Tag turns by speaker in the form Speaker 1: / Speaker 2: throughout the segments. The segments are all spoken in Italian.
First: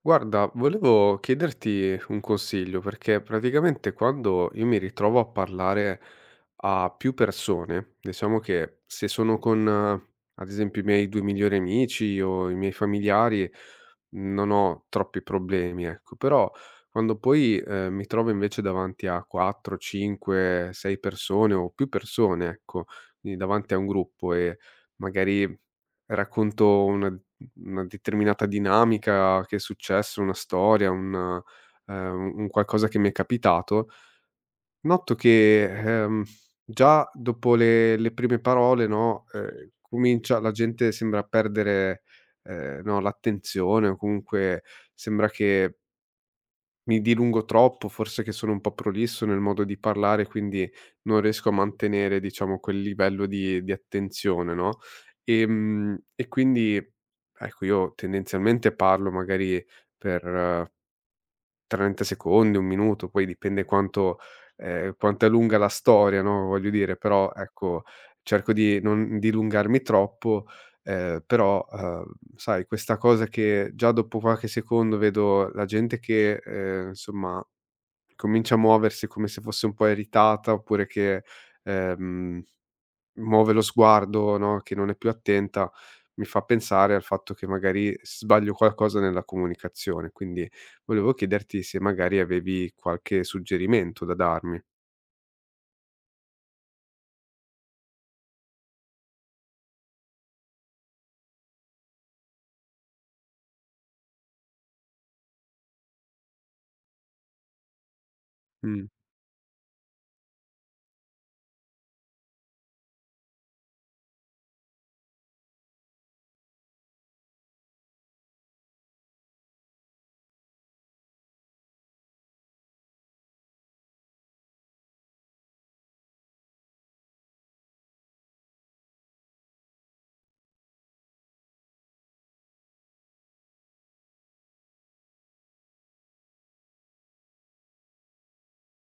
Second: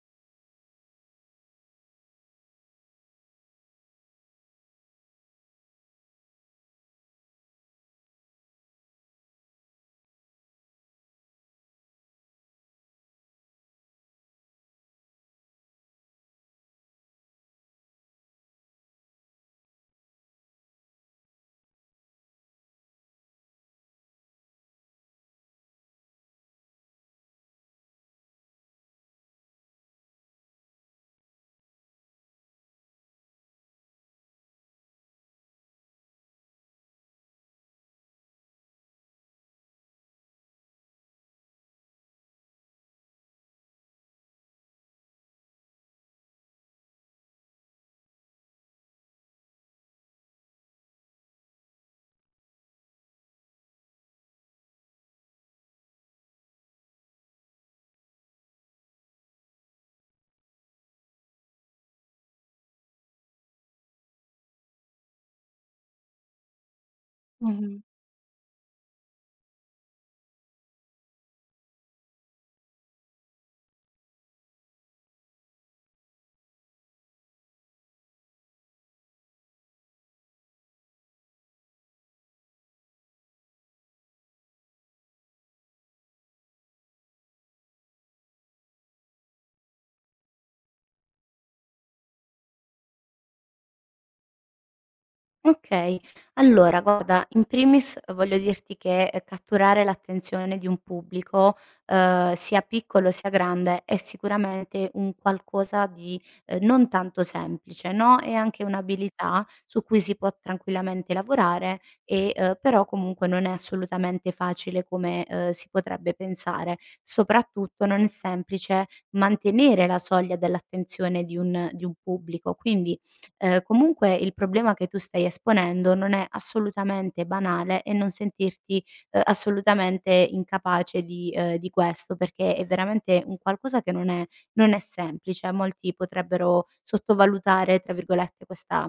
Speaker 1: Guarda, volevo chiederti un consiglio perché praticamente quando io mi ritrovo a parlare a più persone, diciamo che se sono con, ad esempio, i miei due migliori amici o i miei familiari, non ho troppi problemi, ecco, però quando poi mi trovo invece davanti a 4, 5, 6 persone o più persone, ecco, quindi davanti a un gruppo e magari racconto una determinata dinamica che è successo, una storia, un qualcosa che mi è capitato, noto che, ehm, già dopo le prime parole, no, comincia la gente sembra perdere, no, l'attenzione o comunque sembra che mi dilungo troppo, forse che sono un po' prolisso nel modo di parlare, quindi non riesco a mantenere, diciamo, quel livello di attenzione, no, e quindi, ecco, io tendenzialmente parlo magari per 30 secondi, 1 minuto, poi dipende quanto quanto è lunga la storia, no, voglio dire, però,
Speaker 2: Mh-mh.
Speaker 1: ecco, cerco di non dilungarmi troppo, però, sai, questa cosa che già dopo qualche secondo vedo la gente che, insomma comincia a muoversi come se fosse un po' irritata oppure che, ehm, muove lo sguardo, no, che non è più attenta, mi fa pensare al fatto che magari sbaglio qualcosa nella comunicazione. Quindi volevo chiederti se magari avevi qualche suggerimento da darmi.
Speaker 2: Okay. Allora guarda, in primis voglio dirti che, catturare l'attenzione di un pubblico, sia piccolo sia grande, è sicuramente un qualcosa di, non tanto semplice, no, è anche
Speaker 1: Mh.
Speaker 2: un'abilità su cui si può tranquillamente lavorare e, però comunque non è assolutamente facile come, si potrebbe pensare. Soprattutto non è semplice mantenere la soglia dell'attenzione di un pubblico, quindi comunque il problema che tu stai esponendo non è assolutamente banale e non sentirti, assolutamente incapace di questo, perché è veramente un qualcosa che non è semplice. Molti potrebbero "sottovalutare" tra virgolette questa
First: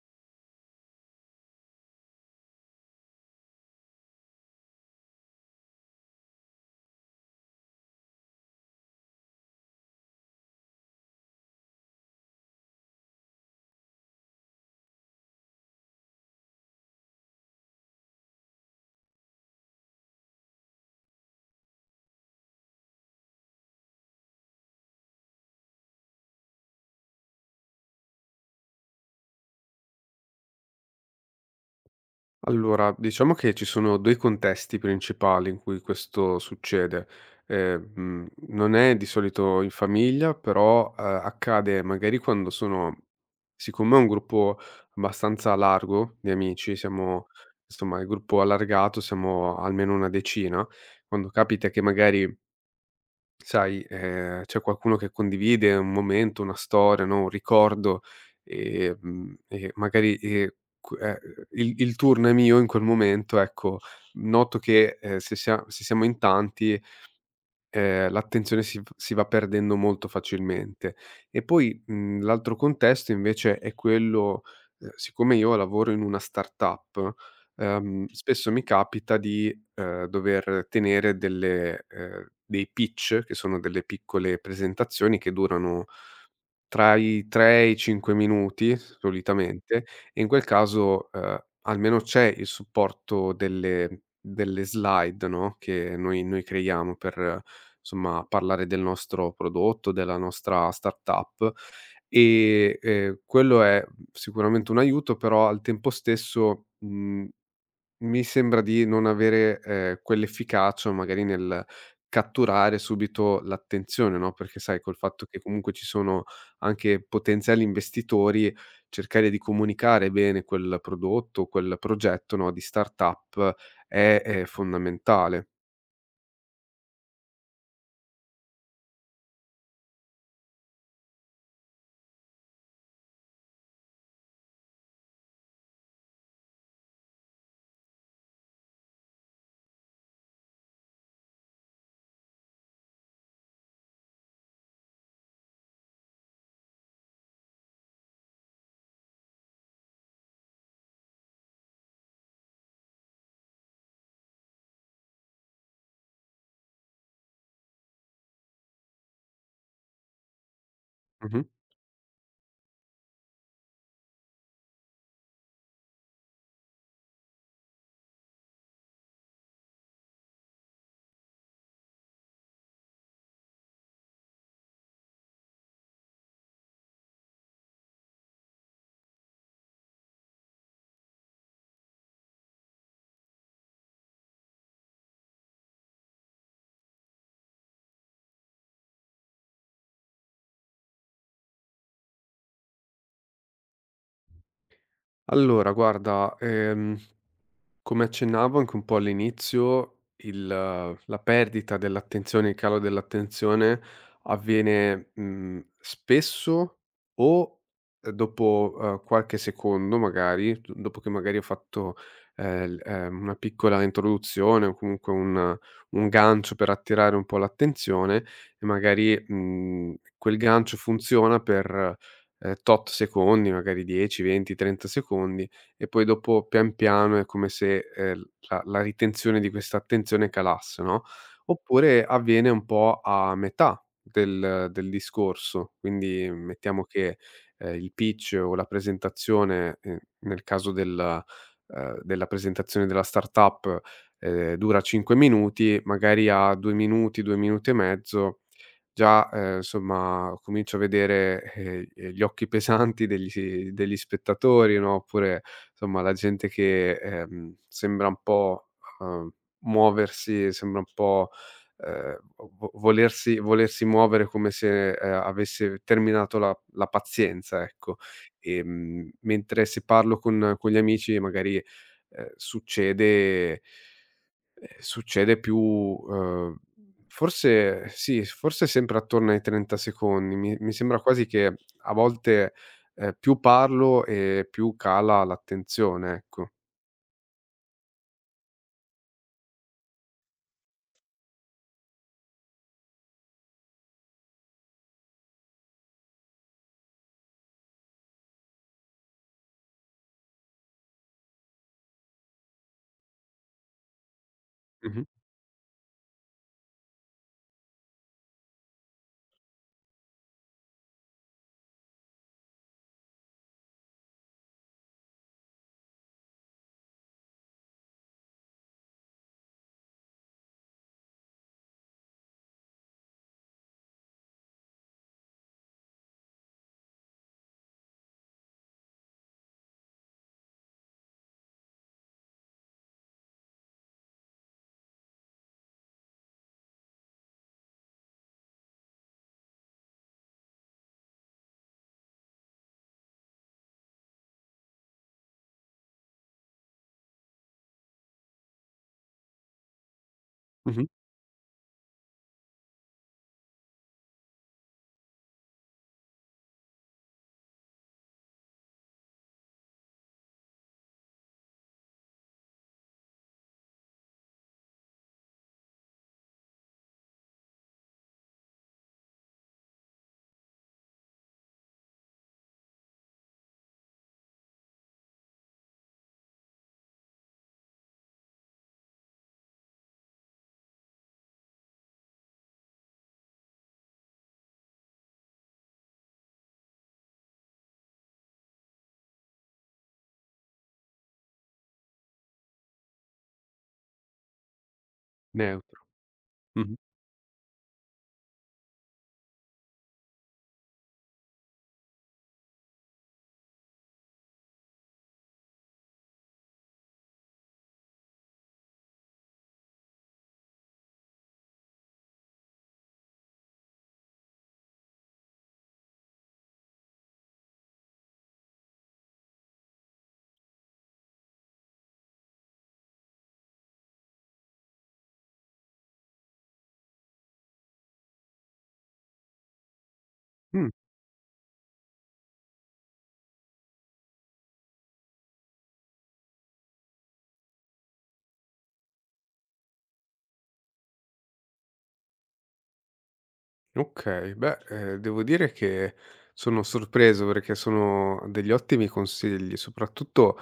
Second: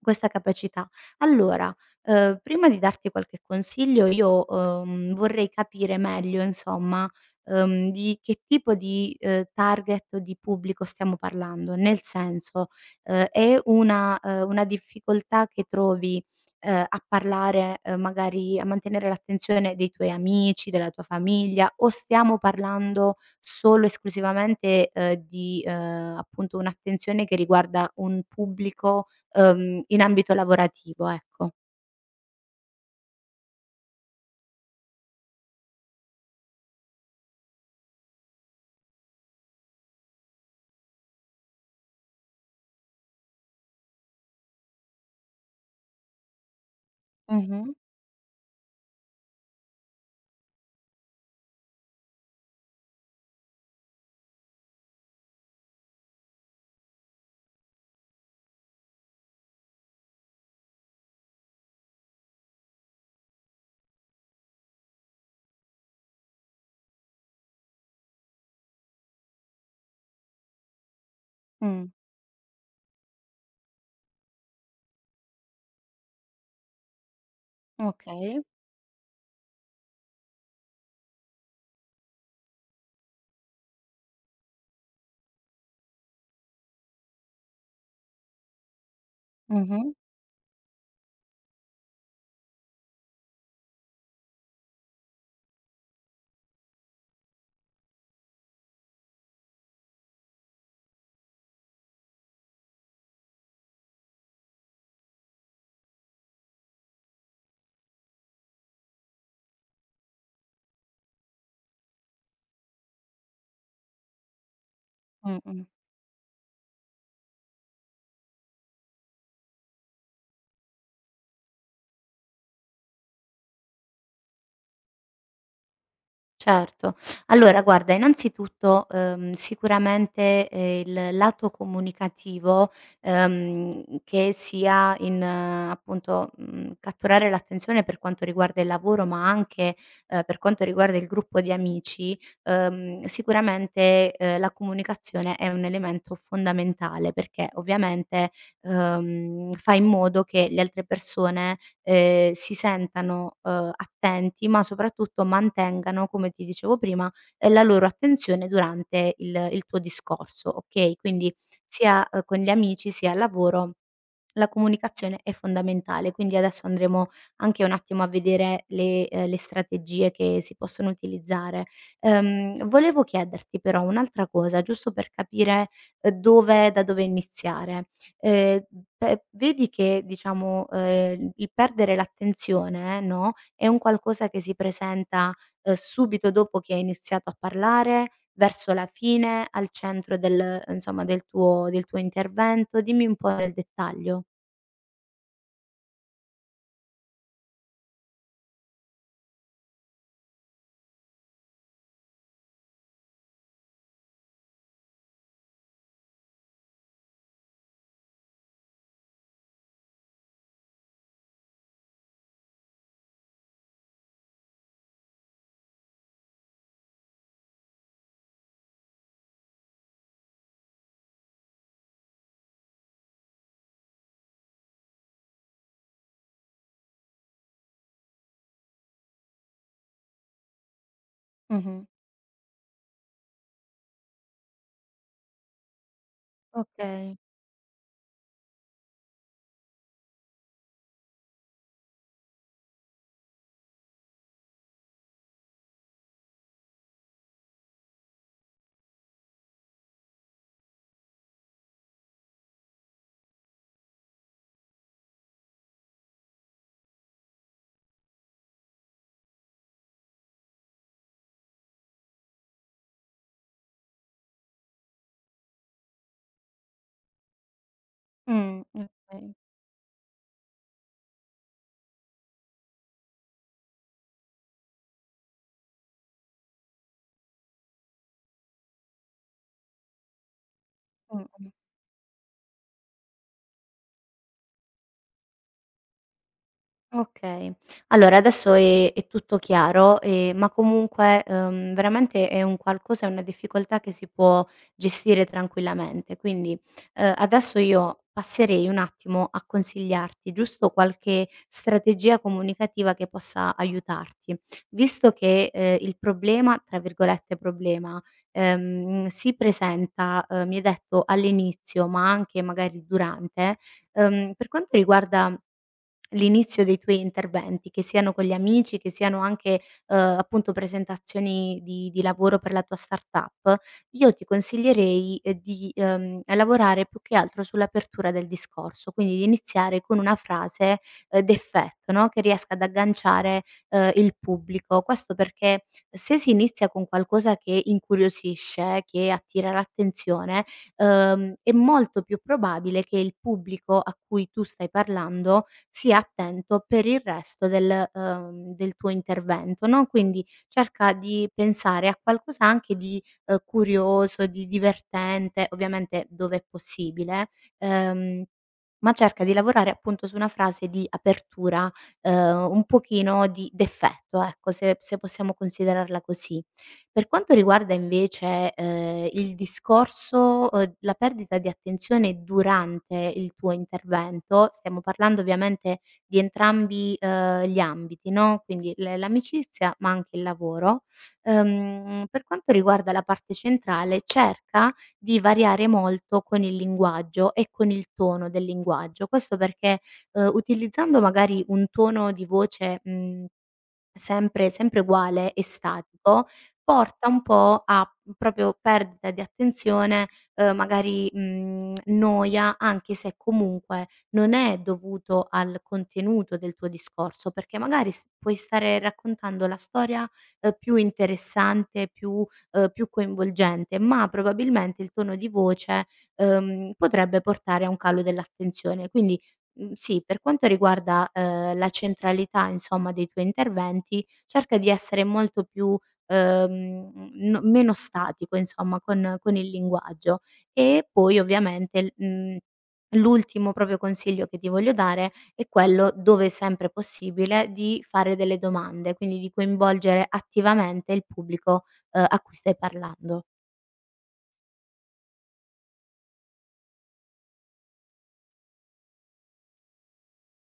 Speaker 2: questa capacità. Allora, prima di darti qualche consiglio io, vorrei capire meglio insomma, di che tipo di, target di pubblico stiamo parlando. Nel senso, è una difficoltà che trovi, a parlare, magari a mantenere l'attenzione dei tuoi amici, della tua famiglia, o stiamo parlando solo esclusivamente, di, appunto un'attenzione che riguarda un pubblico in ambito lavorativo, ecco.
Speaker 1: Allora, diciamo che ci sono 2 contesti principali in cui questo succede. Non è di solito in famiglia, però, accade magari quando sono siccome è un gruppo abbastanza largo di amici, siamo
Speaker 2: Mh-mh.
Speaker 1: insomma il gruppo allargato, siamo almeno una decina, quando capita che magari sai, c'è qualcuno che condivide un momento, una storia, no, un ricordo, e magari, q il turno è mio in quel momento, ecco, noto che, se siamo in tanti l'attenzione si va perdendo molto facilmente. E poi,
Speaker 2: Mh.
Speaker 1: l'altro contesto invece è quello siccome io lavoro in una startup,
Speaker 2: Okay.
Speaker 1: spesso mi capita di, dover tenere delle dei pitch, che sono delle piccole presentazioni che durano tra i 3 e i 5 minuti solitamente,
Speaker 2: Mh-mh.
Speaker 1: e in quel caso, almeno c'è il supporto delle slide, no, che noi creiamo per, insomma, parlare del nostro prodotto, della nostra startup e, quello è sicuramente un aiuto, però al tempo stesso, mhmm mi sembra di non avere, quell'efficacia magari nel catturare subito l'attenzione, no, perché sai col fatto che
Speaker 2: Mh-mh.
Speaker 1: comunque ci sono anche potenziali investitori, cercare di comunicare bene quel prodotto, quel progetto, no, di startup è fondamentale.
Speaker 2: Certo. Allora guarda, innanzitutto, sicuramente, il lato comunicativo, che sia in appunto, catturare l'attenzione per quanto riguarda il lavoro, ma anche, per quanto riguarda il gruppo di amici, sicuramente, la comunicazione è un elemento fondamentale, perché ovviamente fa in modo che le altre persone, si sentano, attenti, ma soprattutto mantengano, come ti dicevo prima, la loro attenzione durante il tuo discorso, okay, quindi
Speaker 1: Mh-mh.
Speaker 2: sia, con gli amici sia al lavoro la comunicazione è fondamentale, quindi adesso andremo anche un attimo a vedere le strategie che si possono utilizzare. Volevo chiederti però un'altra cosa, giusto per capire, dove da dove iniziare. Ehm, pe Vedi che diciamo, il perdere l'attenzione, no, è un qualcosa che si presenta, subito dopo che hai iniziato a parlare, verso la fine, al centro del insomma del tuo intervento? Dimmi un po' nel dettaglio.
Speaker 1: Allora guarda, come accennavo anche un po' all'inizio, il la perdita dell'attenzione, il calo dell'attenzione avviene, spesso o, dopo, qualche secondo magari, d dopo che magari ho fatto, l una piccola introduzione o comunque un gancio per attirare un po' l'attenzione e magari, quel gancio funziona per, tot secondi, magari 10, 20, 30 secondi, e poi dopo pian piano è come se, la ritenzione di questa attenzione calasse, no,
Speaker 2: Mh-mh.
Speaker 1: oppure avviene un po' a metà del discorso. Quindi mettiamo
Speaker 2: Okay.
Speaker 1: che, il pitch o la presentazione, nel caso del della presentazione della startup, dura 5 minuti, magari a 2 minuti, 2 minuti e mezzo già, insomma, comincio a vedere, gli occhi pesanti degli spettatori, no, oppure, insomma, la gente che, sembra un po', uhm, muoversi, sembra un po', vo vo volersi volersi muovere come se, avesse terminato la pazienza, ecco.
Speaker 2: Okay.
Speaker 1: Mentre se parlo con gli amici magari, succede succede più forse sì, forse sempre attorno ai 30 secondi. Mi sembra quasi che
Speaker 2: Mh-mh.
Speaker 1: a volte, più parlo e più cala l'attenzione, ecco.
Speaker 2: Okay. Allora adesso è tutto chiaro, ma comunque, veramente è un qualcosa è una difficoltà che si può gestire tranquillamente. Quindi, adesso io passerei un attimo a consigliarti giusto qualche strategia comunicativa che possa aiutarti.
Speaker 1: Mh-mh,
Speaker 2: Visto che, il problema, tra virgolette "problema", si presenta, mi hai detto all'inizio, ma anche magari durante, per quanto riguarda l'inizio dei tuoi interventi, che siano con gli amici, che siano anche, appunto presentazioni di lavoro per la tua startup, io ti consiglierei, di, lavorare più che altro sull'apertura del discorso, quindi di iniziare con una frase, d'effetto, no, che riesca ad agganciare, il pubblico. Questo perché se si inizia con qualcosa che incuriosisce, che attira l'attenzione è molto più probabile che il pubblico a cui tu stai parlando sia attento per il resto del, del tuo intervento, no, quindi
Speaker 1: mh-mh,
Speaker 2: cerca di pensare a qualcosa anche di, curioso, di divertente, ovviamente dove è possibile, ehm, ma cerca di lavorare appunto su una frase di apertura, un pochino di d'effetto, ecco, se possiamo considerarla così. Per quanto riguarda invece, il discorso la perdita di attenzione durante il tuo intervento, stiamo parlando ovviamente di entrambi, gli ambiti, no, quindi l l'amicizia, ma anche il lavoro. Per quanto riguarda la parte centrale, cerca di variare molto con il linguaggio e con il tono del linguaggio. Questo perché, utilizzando magari un tono di voce, mhmm sempre uguale e
Speaker 1: neutro.
Speaker 2: statico,
Speaker 1: Mh-mh.
Speaker 2: porta un po' a proprio perdita di attenzione, magari, noia, anche se comunque non è dovuto al contenuto del tuo discorso, perché magari s puoi stare raccontando la storia, più interessante, più più coinvolgente, ma probabilmente il tono di voce, potrebbe portare a un calo dell'attenzione. Quindi sì, per quanto riguarda, la centralità insomma dei tuoi interventi, cerca di essere molto più, no meno statico insomma con il linguaggio.
Speaker 1: Mh,
Speaker 2: E poi ovviamente, l'ultimo proprio consiglio che ti voglio dare è quello, dove è sempre possibile, di fare delle domande, quindi di coinvolgere attivamente il pubblico, a cui stai parlando.
Speaker 1: okay. Beh, devo dire che sono sorpreso perché sono degli ottimi consigli, soprattutto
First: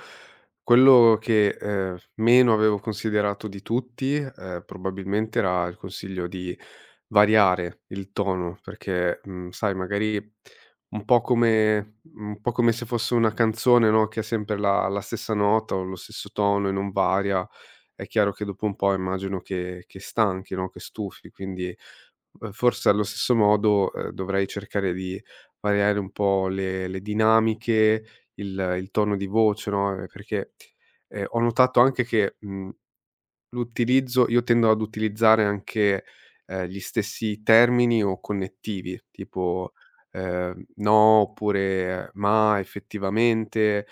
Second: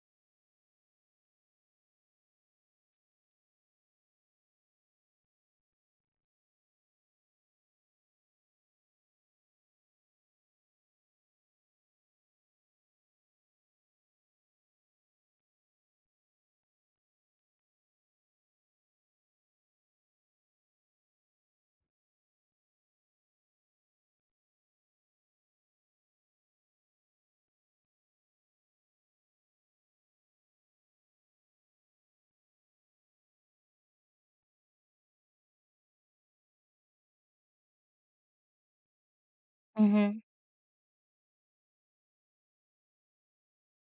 Speaker 1: quello che, meno avevo considerato di tutti, probabilmente era il consiglio di variare il tono perché, sai magari un po' come se fosse una canzone, no, che ha sempre la stessa nota o lo stesso tono e non varia, è chiaro che dopo un po' immagino che stanchi, no, che stufi, quindi, forse allo stesso modo, dovrei cercare di variare un po' le dinamiche, il tono di voce, no, perché, ho notato anche che, mhmm l'utilizzo io tendo ad utilizzare anche, gli stessi termini o connettivi, tipo,
Speaker 2: Mh-mh,
Speaker 1: "No" oppure "Ma", "Effettivamente".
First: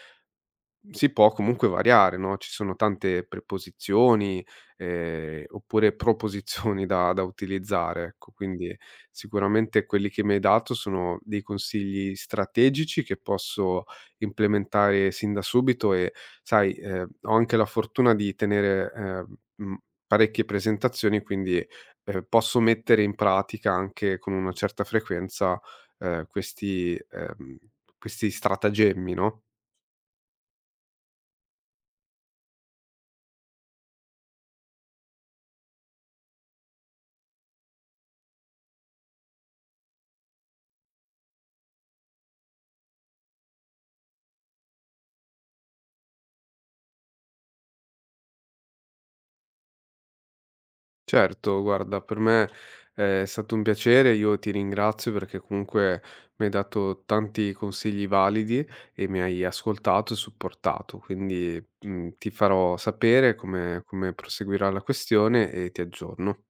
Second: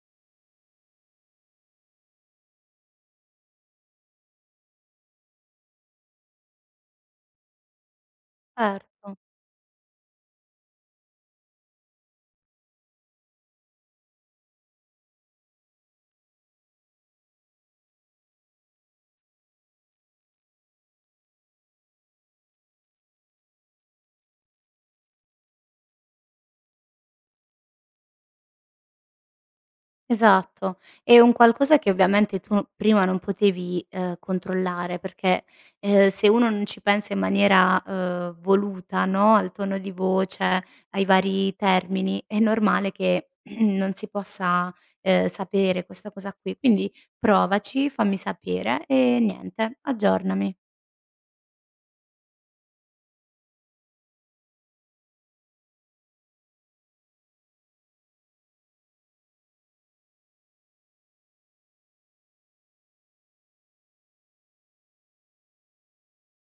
Speaker 1: Si può comunque variare, no, ci sono tante preposizioni, oppure proposizioni da utilizzare, ecco. Quindi
Speaker 2: certo.
Speaker 1: sicuramente quelli che mi hai dato sono dei consigli strategici che posso implementare sin da subito e sai, ho anche la fortuna di tenere, parecchie presentazioni, quindi, posso mettere in pratica anche con una certa frequenza, ehm, questi ehm, questi stratagemmi, no?
Speaker 2: Esatto. È un qualcosa che ovviamente tu prima non potevi, controllare perché, se uno non ci pensa in maniera, voluta, no, al tono di voce, ai vari termini, è normale che non si possa, sapere questa cosa qui. Quindi provaci, fammi sapere e niente, aggiornami.
Speaker 1: Certo, guarda, per me è stato un piacere, io ti ringrazio perché comunque mi hai dato tanti consigli validi e mi hai ascoltato e supportato, quindi ti farò sapere come, come proseguirà la questione e ti aggiorno.